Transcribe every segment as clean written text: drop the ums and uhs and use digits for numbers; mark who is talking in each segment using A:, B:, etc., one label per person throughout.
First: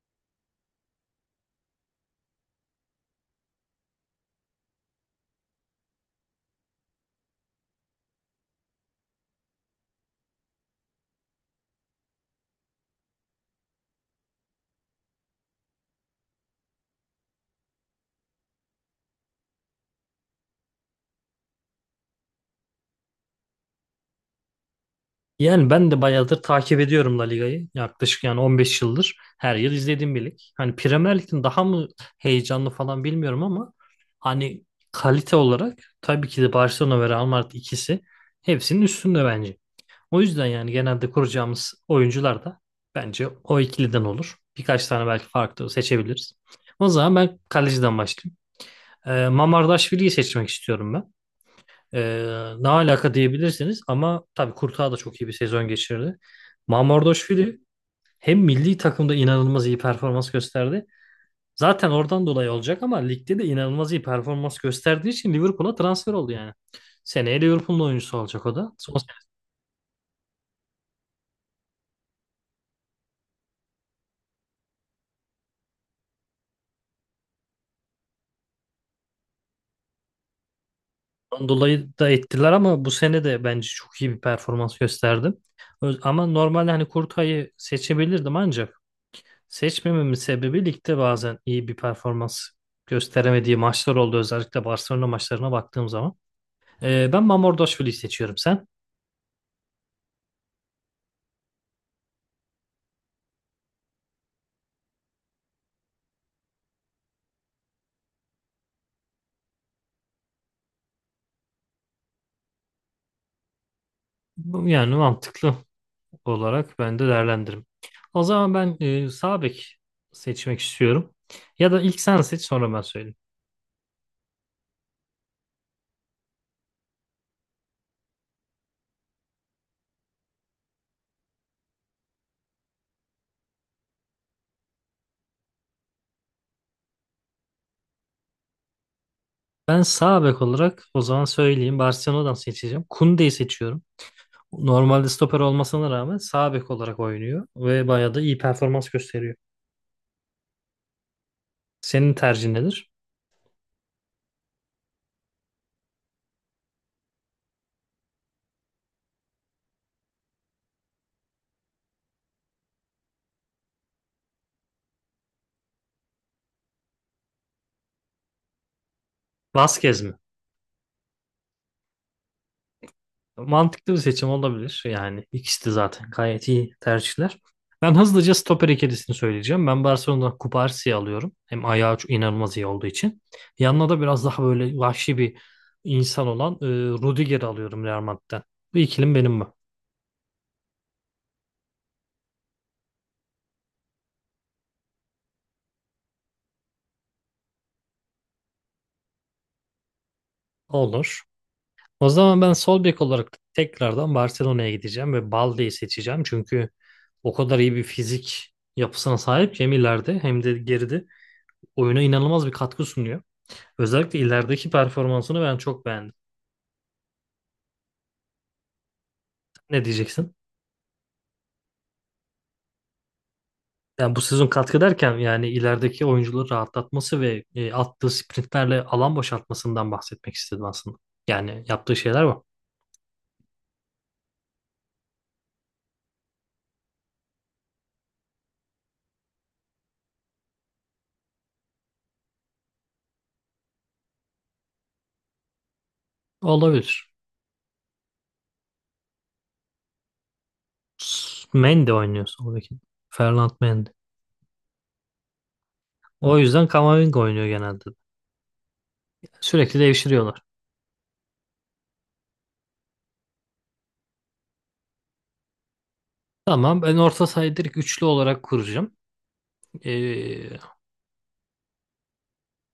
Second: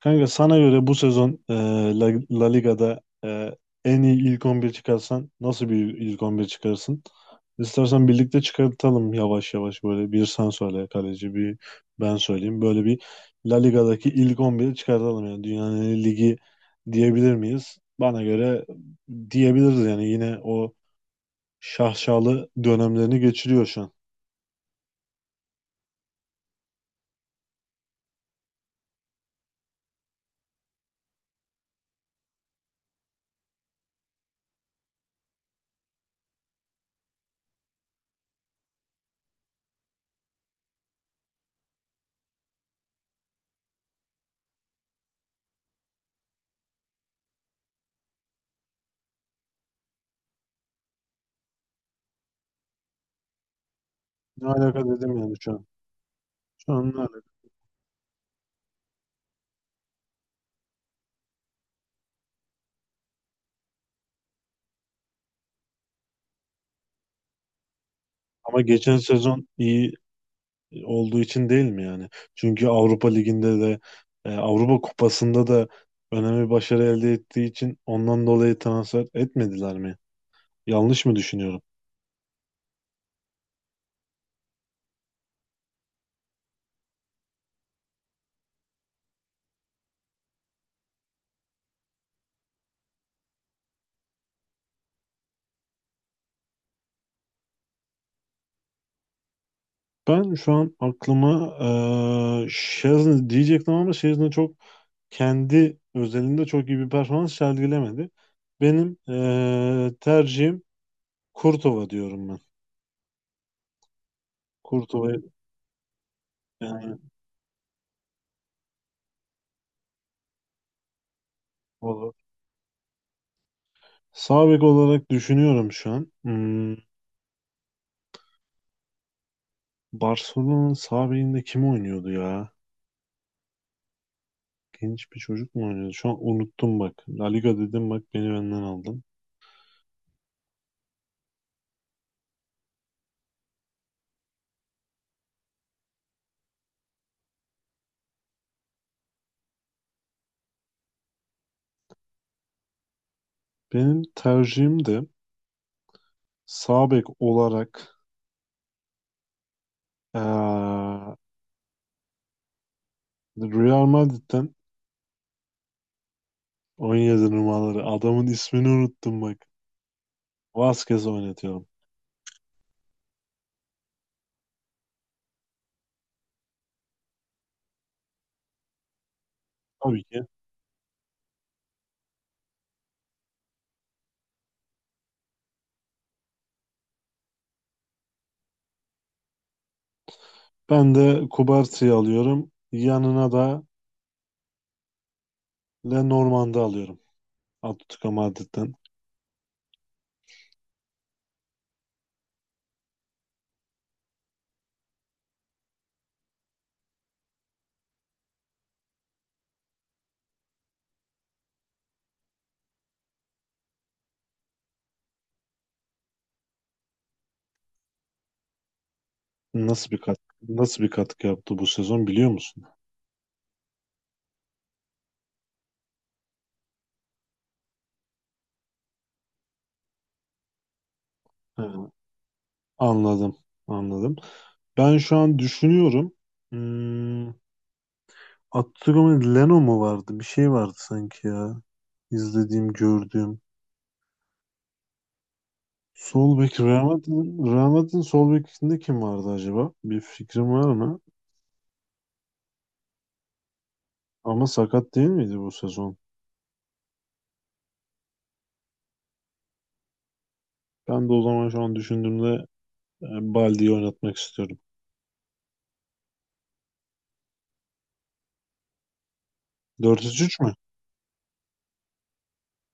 A: Kanka sana göre bu sezon La Liga'da en iyi ilk 11 çıkarsan nasıl bir ilk 11 çıkarırsın? İstersen birlikte çıkartalım yavaş yavaş, böyle bir sen söyle kaleci, bir ben söyleyeyim. Böyle bir La Liga'daki ilk 11'i çıkartalım. Yani dünyanın en iyi ligi diyebilir miyiz? Bana göre diyebiliriz yani, yine o şaşalı dönemlerini geçiriyor şu an.
B: Yani ben de bayağıdır takip ediyorum La Liga'yı. Yaklaşık yani 15 yıldır her yıl izlediğim bir lig. Hani Premier Lig'in daha mı heyecanlı falan bilmiyorum ama hani kalite olarak tabii ki de Barcelona ve Real Madrid ikisi hepsinin üstünde bence. O yüzden yani genelde kuracağımız oyuncular da bence o ikiliden olur. Birkaç tane belki farklı seçebiliriz. O zaman ben kaleciden başlayayım. Mamardaşvili'yi seçmek istiyorum ben. Ne alaka diyebilirsiniz ama
A: Ne
B: tabii
A: alaka
B: Kurtağı da
A: dedim
B: çok iyi bir
A: yani şu an.
B: sezon geçirdi.
A: Şu an ne alaka?
B: Mamardashvili hem milli takımda inanılmaz iyi performans gösterdi. Zaten oradan dolayı olacak ama ligde de inanılmaz iyi performans gösterdiği için Liverpool'a transfer oldu yani. Seneye Liverpool'un oyuncusu olacak o
A: Ama
B: da.
A: geçen
B: Son
A: sezon iyi olduğu için değil mi yani? Çünkü Avrupa Ligi'nde de Avrupa Kupası'nda da önemli başarı elde ettiği için ondan dolayı transfer etmediler mi? Yanlış mı
B: seneden
A: düşünüyorum?
B: dolayı da ettiler ama bu sene de bence çok iyi bir performans gösterdi. Ama normalde hani Kurtay'ı seçebilirdim, ancak seçmememin sebebi ligde bazen iyi bir performans gösteremediği maçlar oldu. Özellikle Barcelona maçlarına baktığım zaman. Ben Mamardashvili'yi seçiyorum sen.
A: Ben şu an aklıma Szczesny diyecektim, ama Szczesny çok kendi özelinde çok iyi bir performans sergilemedi. Benim tercihim Kurtova, diyorum ben.
B: Yani
A: Kurtova
B: mantıklı olarak
A: yani,
B: ben de değerlendiririm. O zaman ben sağ bek seçmek istiyorum. Ya da ilk
A: olur.
B: sen seç sonra ben söyleyeyim.
A: Sağ bek olarak düşünüyorum şu an. Barcelona'nın sağ bekinde kim oynuyordu ya? Genç bir çocuk mu oynuyordu? Şu an unuttum bak. La Liga dedim, bak beni benden aldın.
B: Ben sağ bek olarak o zaman söyleyeyim. Barcelona'dan seçeceğim. Koundé'yi seçiyorum. Normalde stoper olmasına rağmen sağ bek olarak oynuyor ve bayağı da iyi performans gösteriyor. Senin tercihin nedir?
A: Benim tercihim de sağ bek olarak eee, Real Madrid'den 17 numaraları adamın ismini unuttum bak.
B: Vasquez mi?
A: Vasquez oynatıyorum.
B: Mantıklı bir seçim olabilir. Yani ikisi de zaten gayet iyi tercihler. Ben hızlıca stoper ikilisini söyleyeceğim. Ben
A: Tabii ki.
B: Barcelona'dan Cubarsi'yi alıyorum. Hem ayağı çok inanılmaz iyi olduğu için. Yanına da biraz daha böyle vahşi bir insan olan Rudiger'i alıyorum Real Madrid'den. Bu ikilim benim mi?
A: Ben de Kubarti'yi alıyorum. Yanına da Lenormand'ı alıyorum. Atletico Madrid'den.
B: Olur. O zaman ben sol bek olarak tekrardan Barcelona'ya gideceğim ve Balde'yi seçeceğim. Çünkü o kadar iyi bir fizik yapısına sahip ki hem ileride hem de geride oyuna inanılmaz bir katkı sunuyor. Özellikle ilerideki performansını ben çok beğendim. Ne
A: Nasıl bir katkı,
B: diyeceksin?
A: nasıl bir katkı yaptı bu sezon, biliyor musun?
B: Yani bu sezon katkı derken yani ilerideki oyuncuları rahatlatması ve attığı sprintlerle alan boşaltmasından bahsetmek istedim aslında. Yani
A: Ha,
B: yaptığı şeyler bu.
A: anladım. Anladım. Ben şu an düşünüyorum. Hmm, Abdülhamid Leno mu vardı? Bir şey vardı sanki ya. İzlediğim, gördüğüm. Sol bek Real
B: Olabilir.
A: Madrid'in sol bekinde kim vardı acaba? Bir fikrim var mı?
B: Mendy oynuyor sol bek. Ferland Mendy.
A: Ama sakat değil miydi bu sezon?
B: O yüzden Camavinga oynuyor genelde. Sürekli devşiriyorlar.
A: Ben de o zaman şu an düşündüğümde e, Baldi'yi oynatmak istiyorum.
B: Tamam, ben orta sahayı direkt üçlü olarak kuracağım.
A: 4-3-3 mü?
B: Ee,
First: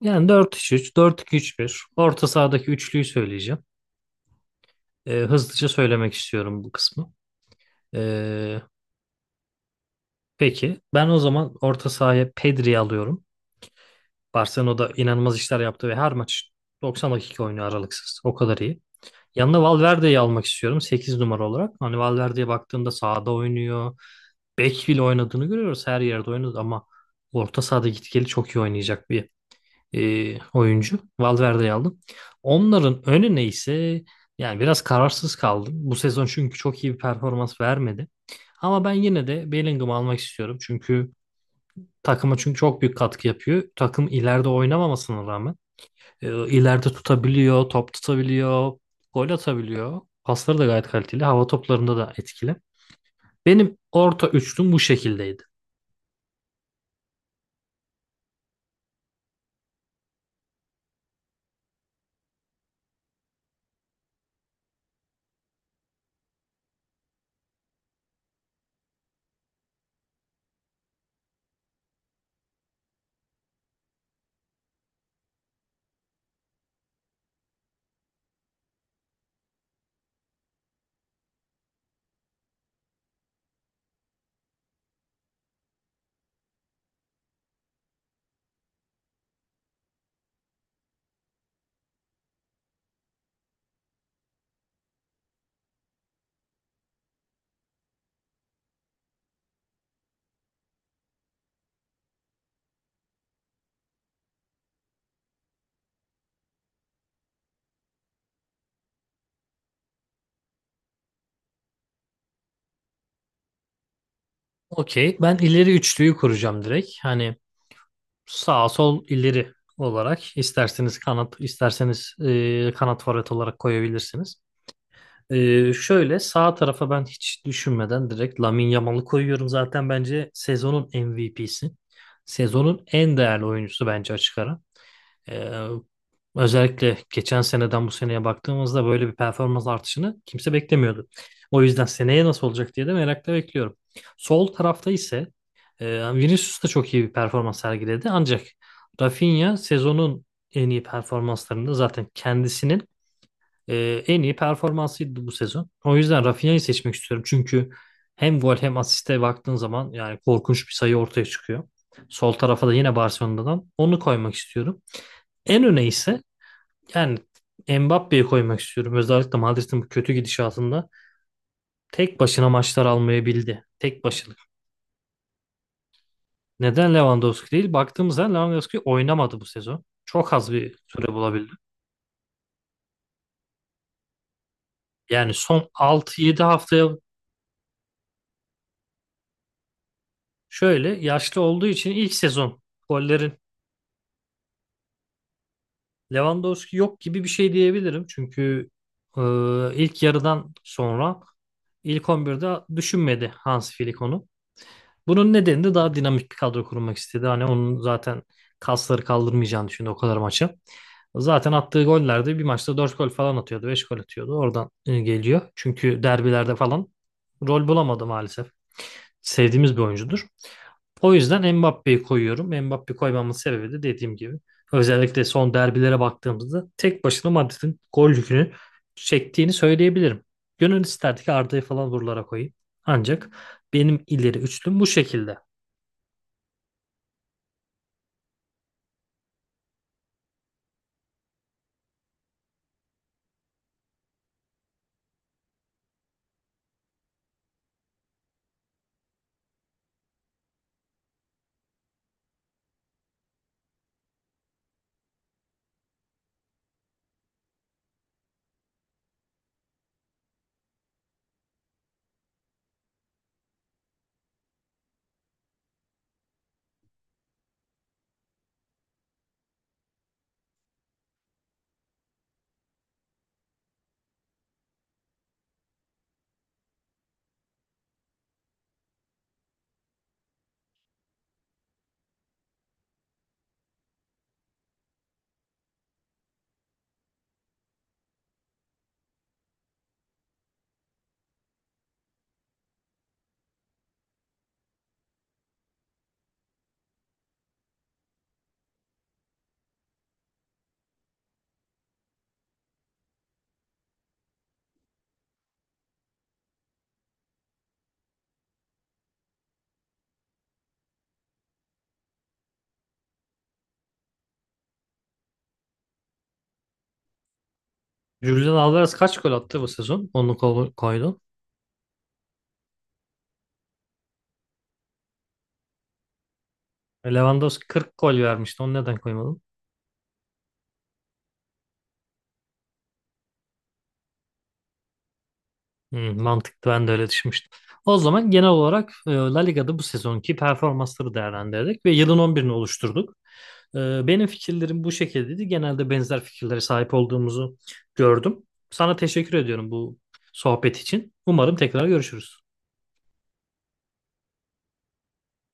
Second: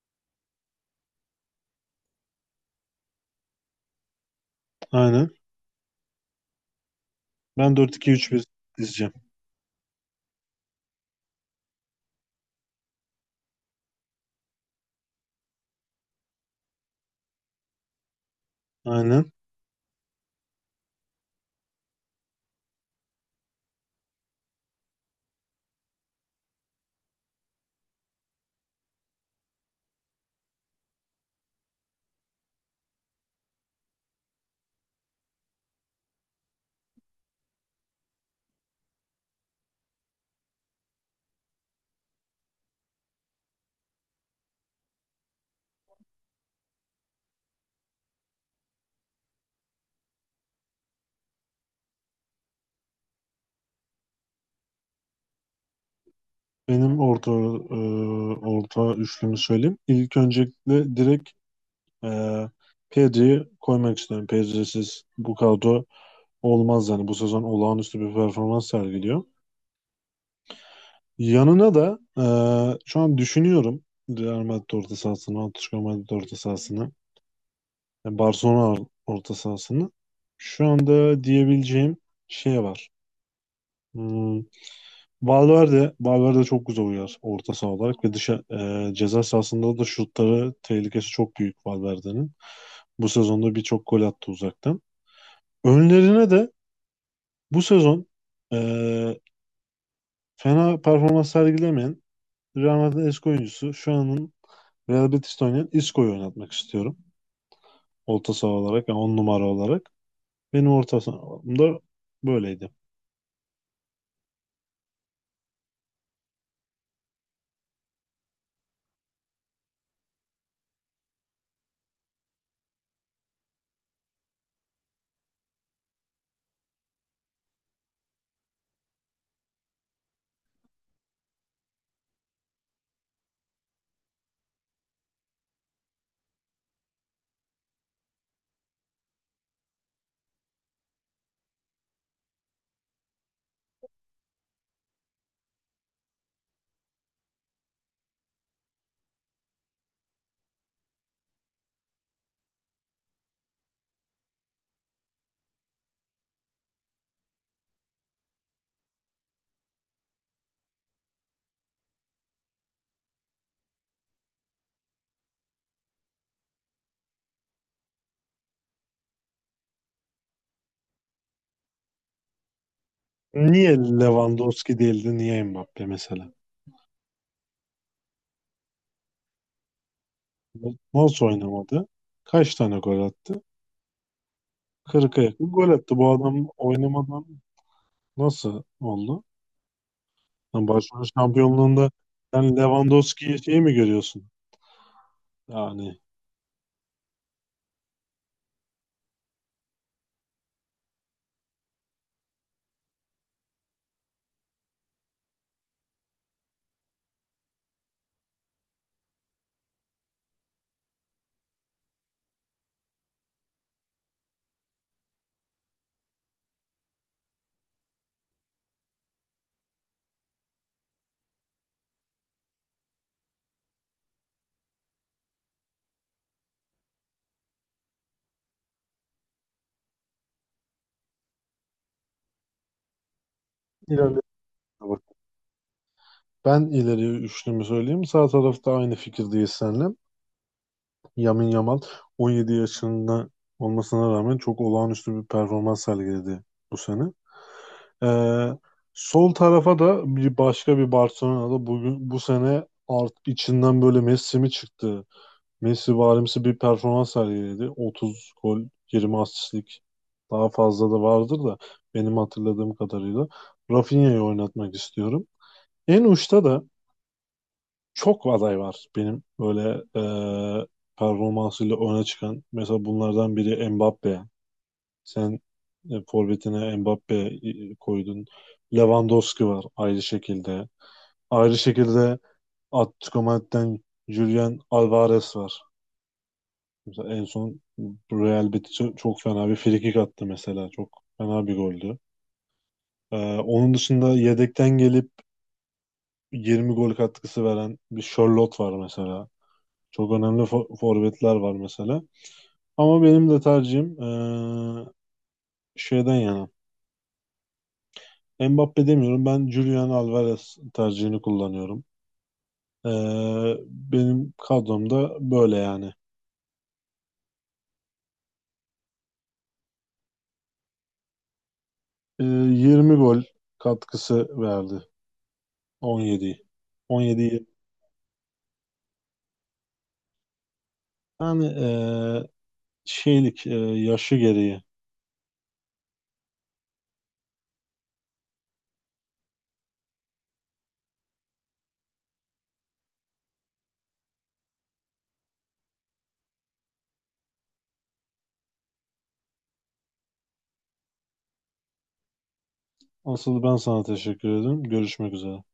B: Yani dört üç üç dört 4-2-3-1. Orta sahadaki üçlüyü söyleyeceğim.
A: Aynen.
B: Hızlıca söylemek istiyorum bu kısmı.
A: Ben 4-2-3-1
B: Ee,
A: dizeceğim.
B: peki ben o zaman orta sahaya Pedri'yi alıyorum. Barcelona'da inanılmaz işler yaptı ve her maç 90 dakika oynuyor aralıksız. O kadar iyi.
A: Aynen.
B: Yanına Valverde'yi almak istiyorum 8 numara olarak. Hani Valverde'ye baktığında sahada oynuyor. Bek bile oynadığını görüyoruz. Her yerde oynadı ama orta sahada gitgeli çok iyi oynayacak bir oyuncu. Valverde'yi aldım. Onların önüne ise yani biraz kararsız kaldım. Bu sezon çünkü çok iyi bir performans vermedi. Ama ben yine de Bellingham'ı almak istiyorum. Çünkü takıma çünkü çok büyük katkı yapıyor. Takım ileride oynamamasına rağmen ileride tutabiliyor, top tutabiliyor, gol atabiliyor. Pasları da gayet kaliteli. Hava toplarında da etkili. Benim orta üçlüm bu şekildeydi.
A: Benim orta orta üçlümü söyleyeyim. İlk öncelikle direkt Ee, Pedri'yi koymak istiyorum. Pedri'siz bu kadro olmaz yani. Bu sezon olağanüstü bir performans sergiliyor. Yanına da şu an düşünüyorum Real Madrid orta sahasını, Atletico Madrid orta sahasını, yani Barcelona orta sahasını. Şu anda diyebileceğim şey var. Hmm, Valverde çok güzel uyar orta saha olarak ve dışa ceza sahasında da şutları tehlikesi çok büyük Valverde'nin. Bu sezonda birçok gol attı uzaktan. Önlerine de bu sezon eee, fena performans sergilemeyen Real Madrid'in eski oyuncusu, şu anın Real Betis'te oynayan Isco'yu oynatmak istiyorum. Orta saha olarak, yani 10 numara olarak. Benim orta sahamda böyleydi.
B: Okey. Ben ileri üçlüyü kuracağım direkt. Hani sağ sol ileri olarak isterseniz kanat, isterseniz kanat forvet olarak koyabilirsiniz. Şöyle sağ tarafa ben hiç düşünmeden direkt Lamine Yamal'ı koyuyorum. Zaten bence sezonun MVP'si. Sezonun en değerli oyuncusu bence açık ara. Ee, Özellikle geçen seneden bu seneye baktığımızda böyle bir performans artışını kimse beklemiyordu. O yüzden seneye nasıl olacak diye de merakla bekliyorum. Sol tarafta ise Vinicius da çok iyi bir performans sergiledi. Ancak Rafinha sezonun en iyi performanslarında zaten kendisinin en iyi performansıydı bu sezon. O yüzden Rafinha'yı seçmek istiyorum. Çünkü hem gol hem asiste baktığın zaman yani korkunç bir sayı ortaya çıkıyor. Sol tarafa da yine Barcelona'dan onu koymak istiyorum. En öne ise yani Mbappe'yi koymak istiyorum. Özellikle Madrid'in bu kötü gidişatında tek başına maçlar almayabildi.
A: Niye
B: Tek başına.
A: Lewandowski değildi? Niye Mbappe mesela?
B: Neden Lewandowski değil? Baktığımızda Lewandowski oynamadı bu sezon. Çok az bir süre
A: Nasıl
B: bulabildi.
A: oynamadı? Kaç tane gol attı? 40'a
B: Yani
A: yakın gol
B: son
A: attı. Bu
B: 6 yedi
A: adam
B: haftaya
A: oynamadan nasıl oldu? Yani
B: şöyle
A: Barcelona
B: yaşlı olduğu
A: şampiyonluğunda
B: için ilk
A: sen
B: sezon gollerin
A: Lewandowski'yi şey mi görüyorsun? Yani
B: Lewandowski yok gibi bir şey diyebilirim. Çünkü e, ilk yarıdan sonra ilk 11'de düşünmedi Hans Flick onu. Bunun nedeni de daha dinamik bir kadro kurmak istedi. Hani onun zaten kasları kaldırmayacağını düşündü o kadar maçı. Zaten attığı gollerde bir maçta 4 gol falan atıyordu, 5 gol atıyordu. Oradan geliyor. Çünkü derbilerde falan rol bulamadı maalesef. Sevdiğimiz bir oyuncudur. O yüzden Mbappe'yi koyuyorum. Mbappe koymamın sebebi de dediğim gibi özellikle son derbilere baktığımızda tek başına Madrid'in gol yükünü çektiğini söyleyebilirim. Gönül isterdi ki Arda'yı falan buralara koyayım. Ancak benim
A: ilerle.
B: ileri üçlüm bu şekilde.
A: Ben ileri üçlümü söyleyeyim. Sağ tarafta aynı fikirdeyiz seninle. Yamin Yamal 17 yaşında olmasına rağmen çok olağanüstü bir performans sergiledi bu sene. Ee, sol tarafa da bir başka bir Barcelona'da bugün bu sene art içinden böyle Messi mi çıktı? Messi varimsi bir performans sergiledi. 30 gol, 20 asistlik, daha fazla da vardır da, benim hatırladığım kadarıyla Rafinha'yı oynatmak istiyorum. En uçta da çok aday var benim, böyle e, performansıyla öne çıkan. Mesela bunlardan biri Mbappe. Sen forvetine Mbappe koydun. Lewandowski var ayrı şekilde. Ayrı şekilde Atletico Madrid'den Julian Alvarez var. Mesela en son Real Betis'e çok fena bir frikik attı mesela. Çok fena bir goldü. E, onun dışında yedekten gelip 20 gol katkısı veren bir Charlotte var mesela. Çok önemli forvetler var mesela. Ama benim de tercihim şeyden yana. Mbappe demiyorum. Ben Julian Alvarez tercihini kullanıyorum. Benim kadromda böyle yani.
B: Julian Alvarez kaç gol attı bu sezon? Onu koydun.
A: 20 gol katkısı verdi. 17. 17.
B: Lewandowski 40 gol vermişti. Onu neden koymadın?
A: Yani şeylik yaşı gereği.
B: Hmm, mantıklı, ben de öyle düşünmüştüm. O zaman genel olarak La Liga'da bu sezonki performansları değerlendirdik ve yılın 11'ini oluşturduk. Benim fikirlerim bu şekildeydi. Genelde benzer fikirlere sahip olduğumuzu gördüm. Sana teşekkür ediyorum bu sohbet için. Umarım tekrar görüşürüz.
A: Asıl ben sana teşekkür ederim. Görüşmek üzere.